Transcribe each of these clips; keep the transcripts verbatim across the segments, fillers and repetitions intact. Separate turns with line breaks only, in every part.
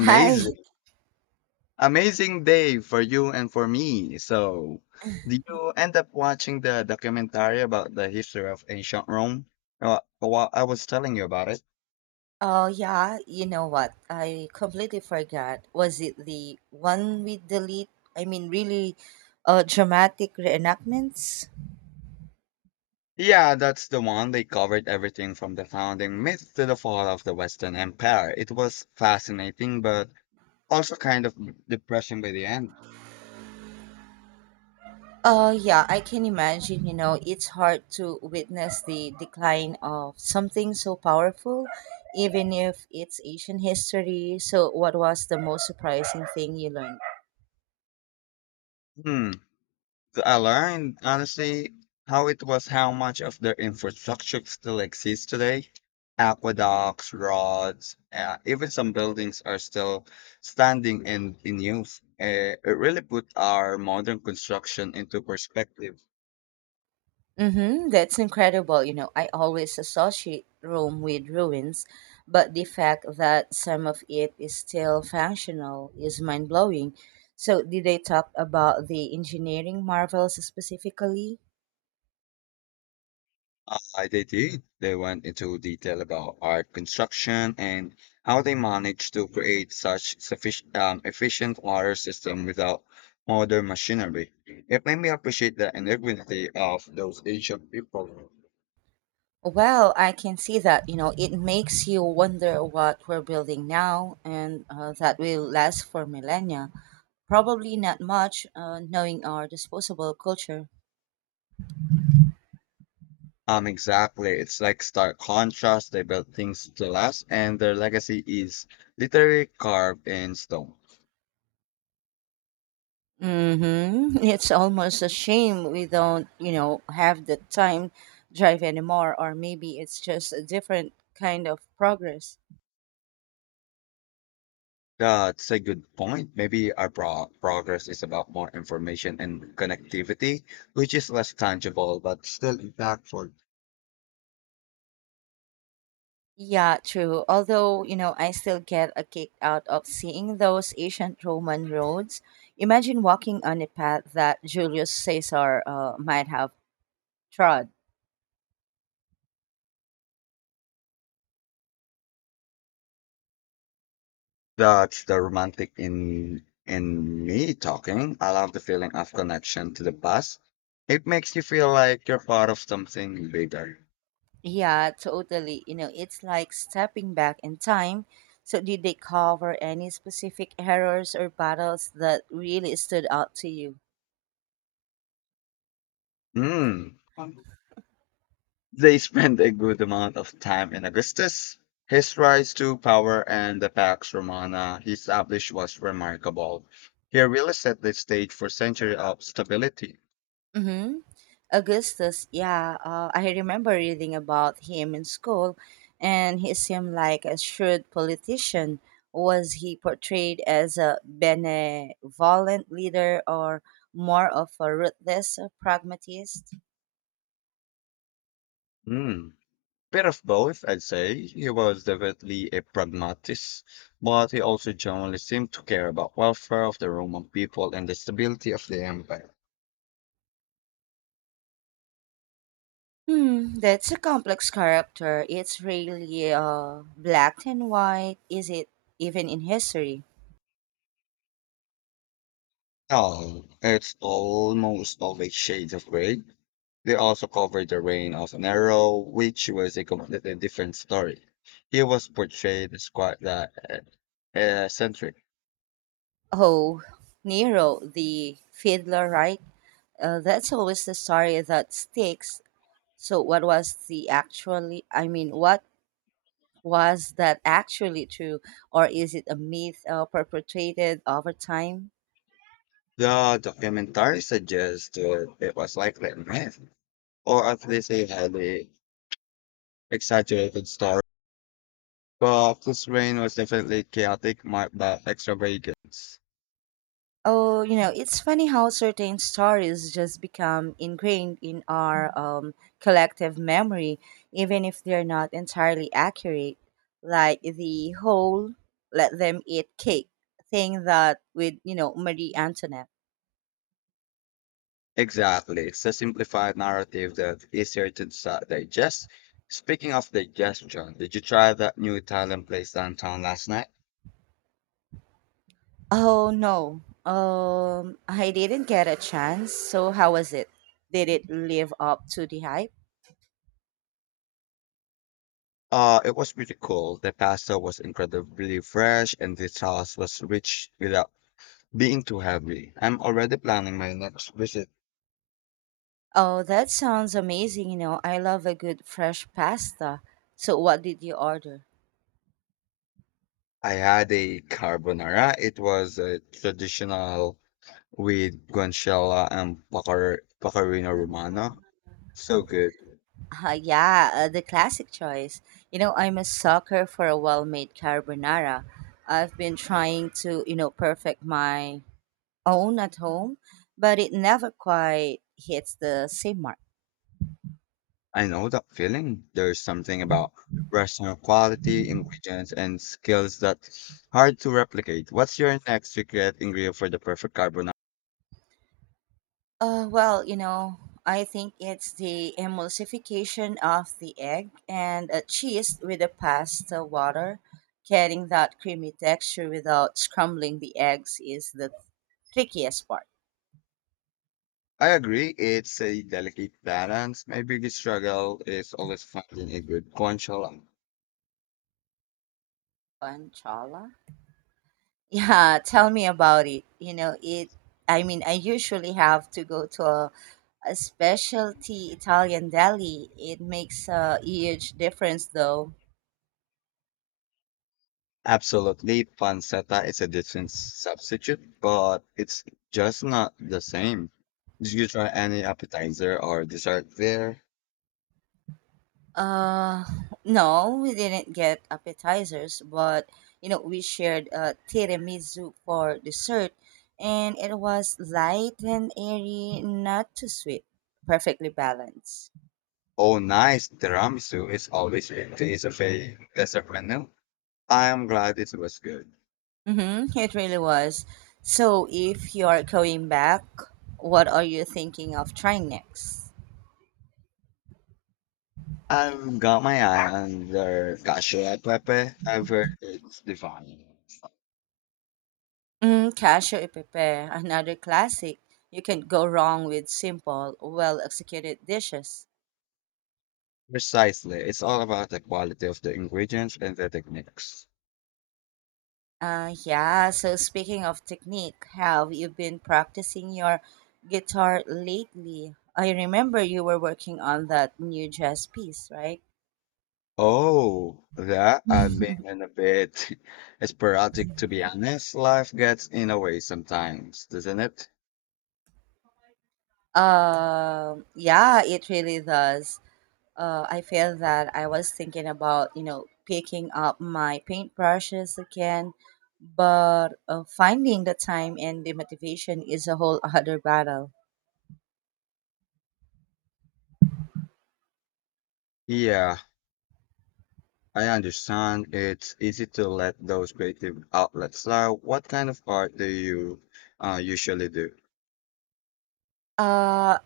Hi.
Amazing day for you and for me. So, did you end up watching the documentary about the history of ancient Rome? Uh, well, I was telling you about it.
Oh, yeah. You know what? I completely forgot. Was it the one with the lead? I mean, really uh, dramatic reenactments?
Yeah, that's the one. They covered everything from the founding myth to the fall of the Western Empire. It was fascinating, but also kind of depressing by the end.
Uh, yeah, I can imagine. You know, it's hard to witness the decline of something so powerful, even if it's ancient history. So, what was the most surprising thing you learned?
Hmm. I learned honestly how it was how much of their infrastructure still exists today. Aqueducts, roads, uh, even some buildings are still standing and in use. Uh, it really put our modern construction into perspective.
Mm-hmm, that's incredible. You know, I always associate Rome with ruins, but the fact that some of it is still functional is mind blowing. So, did they talk about the engineering marvels specifically?
Uh, they did. They went into detail about art construction and how they managed to create such sufficient, um, efficient water system without modern machinery. It made me appreciate the ingenuity of those ancient people.
Well, I can see that. You know, it makes you wonder what we're building now and uh, that will last for millennia. Probably not much, uh, knowing our disposable culture.
Um, exactly. It's like stark contrast. They built things to last, and their legacy is literally carved in stone.
Mm-hmm. It's almost a shame we don't, you know, have the time drive anymore, or maybe it's just a different kind of progress.
That's a good point. Maybe our pro progress is about more information and connectivity, which is less tangible but still impactful.
Yeah, true. Although, you know, I still get a kick out of seeing those ancient Roman roads. Imagine walking on a path that Julius Caesar uh, might have trod.
That's the romantic in in me talking. I love the feeling of connection to the past. It makes you feel like you're part of something bigger.
Yeah, totally. You know, it's like stepping back in time. So, did they cover any specific errors or battles that really stood out to you?
Mm. They spent a good amount of time in Augustus. His rise to power and the Pax Romana he established was remarkable. He really set the stage for century of stability.
Mm-hmm. Augustus, yeah, uh, I remember reading about him in school, and he seemed like a shrewd politician. Was he portrayed as a benevolent leader or more of a ruthless pragmatist?
Hmm. Bit of both, I'd say. He was definitely a pragmatist, but he also generally seemed to care about welfare of the Roman people and the stability of the empire.
Hmm, that's a complex character. It's really uh, black and white. Is it even in history?
Oh, it's almost always shades of gray. They also covered the reign of Nero, which was a completely different story. He was portrayed as quite the uh, eccentric.
Oh, Nero, the fiddler, right? Uh, that's always the story that sticks. So, what was the actually, I mean, what was that actually true? Or is it a myth uh, perpetuated over time?
The documentary suggests that it was likely a myth, or at least a highly exaggerated story. But this reign was definitely chaotic, marked by extravagance.
Oh, you know, it's funny how certain stories just become ingrained in our um, collective memory, even if they're not entirely accurate. Like the whole let them eat cake thing that with, you know, Marie Antoinette.
Exactly. It's a simplified narrative that's easier to disa- digest. Speaking of digestion, did you try that new Italian place downtown last night?
Oh, no. Um, I didn't get a chance. So, how was it? Did it live up to the hype?
Uh, it was pretty cool. The pasta was incredibly fresh and the sauce was rich without being too heavy. I'm already planning my next visit.
Oh, that sounds amazing. You know, I love a good fresh pasta. So, what did you order?
I had a carbonara. It was a traditional with guanciale and pecorino pecorino romano. So good.
Uh, yeah, uh, the classic choice. You know, I'm a sucker for a well made carbonara. I've been trying to, you know, perfect my own at home, but it never quite hits the same mark.
I know that feeling. There's something about restaurant quality, ingredients, and skills that hard to replicate. What's your next secret ingredient for the perfect carbonara?
Uh, well, you know, I think it's the emulsification of the egg and a cheese with the pasta water. Getting that creamy texture without scrambling the eggs is the trickiest part.
I agree. It's a delicate balance. My biggest struggle is always finding a good guanciale.
Panchala? Yeah, tell me about it. You know, it I mean, I usually have to go to a, a specialty Italian deli. It makes a huge difference though.
Absolutely, pancetta is a decent substitute, but it's just not the same. Did you try any appetizer or dessert there?
Uh, no, we didn't get appetizers, but you know, we shared a tiramisu for dessert and it was light and airy, not too sweet, perfectly balanced.
Oh, nice. Tiramisu is always a taste of a dessert menu. I'm glad it was good.
Mm-hmm, it really was. So, if you're going back, what are you thinking of trying next?
I've got my eye on their cacio e pepe. I've heard it's divine.
Mm, cashew e pepe, another classic. You can't go wrong with simple, well executed dishes.
Precisely. It's all about the quality of the ingredients and the techniques.
Uh, yeah, so speaking of technique, have you been practicing your guitar lately? I remember you were working on that new jazz piece, right?
Oh, that I've been in a bit sporadic to be honest. Life gets in the way sometimes, doesn't it?
Um, yeah, it really does. uh, I feel that I was thinking about, you know, picking up my paintbrushes again, but uh, finding the time and the motivation is a whole other battle.
Yeah, I understand. It's easy to let those creative outlets out. What kind of art do you uh, usually do?
Uh,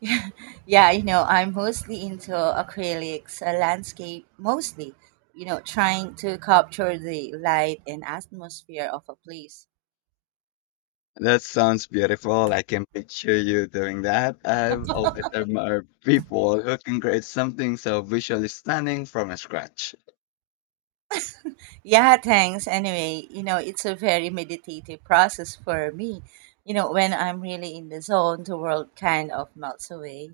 yeah, you know, I'm mostly into acrylics, uh, landscape mostly, you know, trying to capture the light and atmosphere of a place.
That sounds beautiful. I can picture you doing that. I've always admired people who can create something so visually stunning from scratch.
Yeah, thanks. Anyway, you know, it's a very meditative process for me. You know, when I'm really in the zone, the world kind of melts away.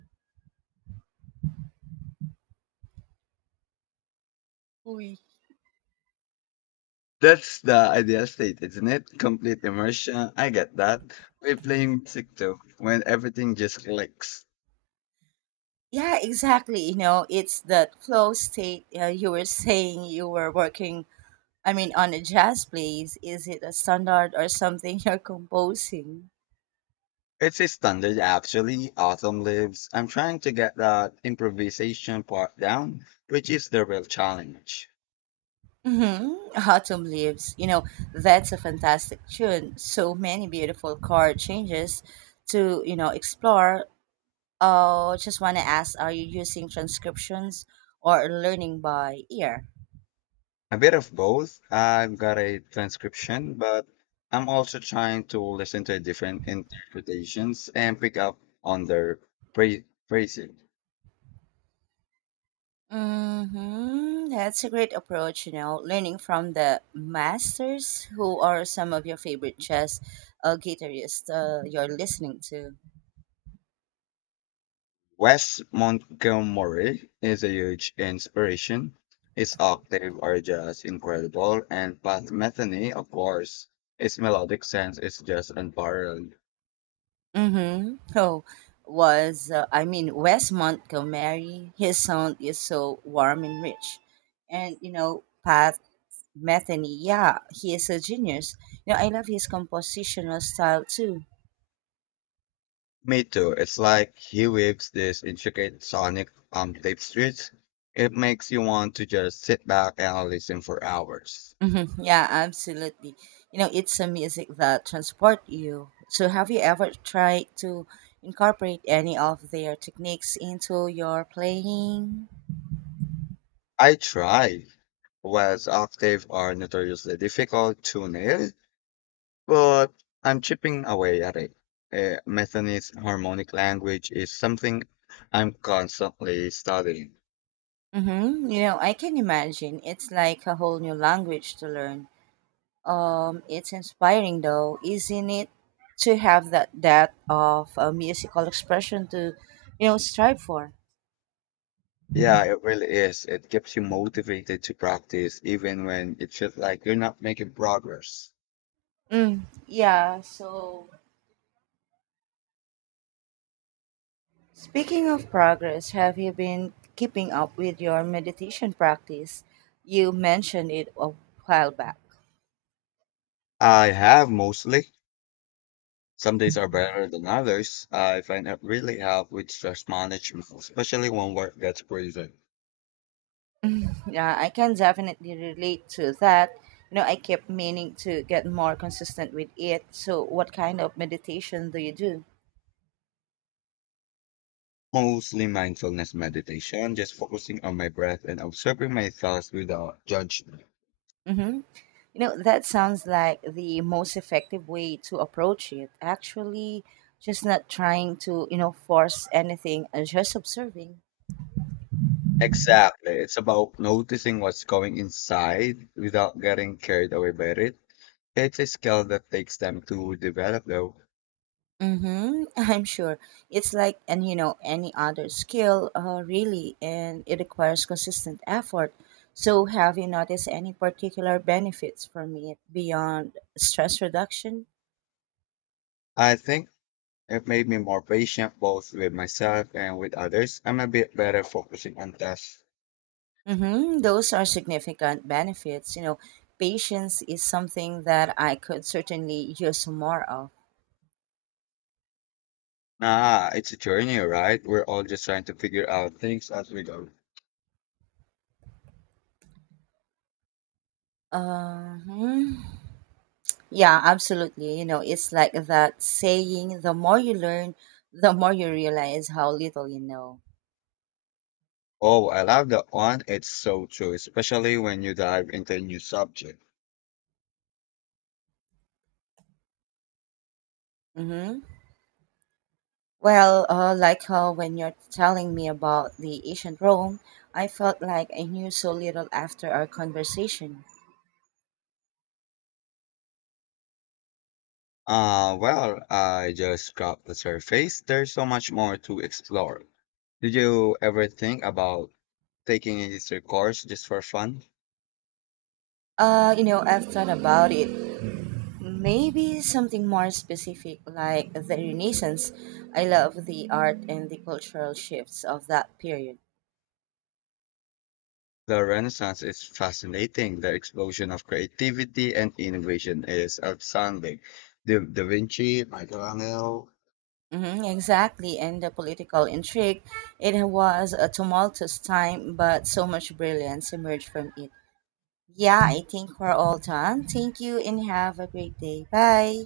Uy.
That's the ideal state, isn't it? Complete immersion. I get that. We're playing music too, when everything just clicks.
Yeah, exactly. You know, it's that flow state uh, you were saying you were working, I mean, on a jazz place. Is it a standard or something you're composing?
It's a standard, actually. Autumn lives. I'm trying to get that improvisation part down, which is the real challenge.
Mm-hmm. Autumn Leaves. You know, that's a fantastic tune. So many beautiful chord changes to, you know, explore. Oh, just want to ask, are you using transcriptions or learning by ear?
A bit of both. I've got a transcription, but I'm also trying to listen to different interpretations and pick up on their phra- phrasing.
Hmm, that's a great approach. You know, learning from the masters, who are some of your favorite jazz uh, guitarists uh, you're listening to?
West Montgomery is a huge inspiration. Its octave are just incredible, and Pat Metheny, of course, its melodic sense is just unparalleled.
Mm-hmm. Oh, was, uh, I mean, Wes Montgomery, his sound is so warm and rich. And, you know, Pat Metheny, yeah, he is a genius. You know, I love his compositional style too.
Me too. It's like he weaves these intricate sonic um tapestries. It makes you want to just sit back and listen for hours.
Mhm. Yeah, absolutely. You know, it's a music that transport you. So have you ever tried to incorporate any of their techniques into your playing?
I try. West octave are notoriously difficult to nail, But I'm chipping away at it. Uh, Methanese harmonic language is something I'm constantly studying.
Mm-hmm. You know, I can imagine. It's like a whole new language to learn. Um, it's inspiring though, isn't it? To have that depth of a musical expression to, you know, strive for.
Yeah, it really is. It keeps you motivated to practice even when it feels like you're not making progress.
Mm, yeah, so speaking of progress, have you been keeping up with your meditation practice? You mentioned it a while back.
I have mostly. Some days are better than others. I find it really helps with stress management, especially when work gets crazy.
Yeah, I can definitely relate to that. You know, I kept meaning to get more consistent with it. So, what kind of meditation do you do?
Mostly mindfulness meditation, just focusing on my breath and observing my thoughts without judgment.
Hmm. You know, that sounds like the most effective way to approach it. Actually, just not trying to, you know, force anything, uh, just observing.
Exactly. It's about noticing what's going inside without getting carried away by it. It's a skill that takes time to develop, though.
Mm-hmm. I'm sure. It's like and you know any other skill, uh, really, and it requires consistent effort. So, have you noticed any particular benefits from it beyond stress reduction?
I think it made me more patient both with myself and with others. I'm a bit better focusing on tasks.
Mm-hmm. Those are significant benefits. You know, patience is something that I could certainly use more of.
Nah, it's a journey, right? We're all just trying to figure out things as we go.
Uh-huh. Yeah, absolutely. You know, it's like that saying: the more you learn, the more you realize how little you know.
Oh, I love that one. It's so true, especially when you dive into a new subject.
Mm-hmm. Well, uh, like uh, when you're telling me about the ancient Rome, I felt like I knew so little after our conversation.
Uh, well, I just scratched the surface. There's so much more to explore. Did you ever think about taking a history course just for fun?
Uh, you know, I've thought about it. Maybe something more specific like the Renaissance. I love the art and the cultural shifts of that period.
The Renaissance is fascinating. The explosion of creativity and innovation is outstanding. Da, da Vinci, Michelangelo,
Hmm, exactly, and the political intrigue. It was a tumultuous time, but so much brilliance emerged from it. Yeah, I think we're all done. Thank you and have a great day. Bye.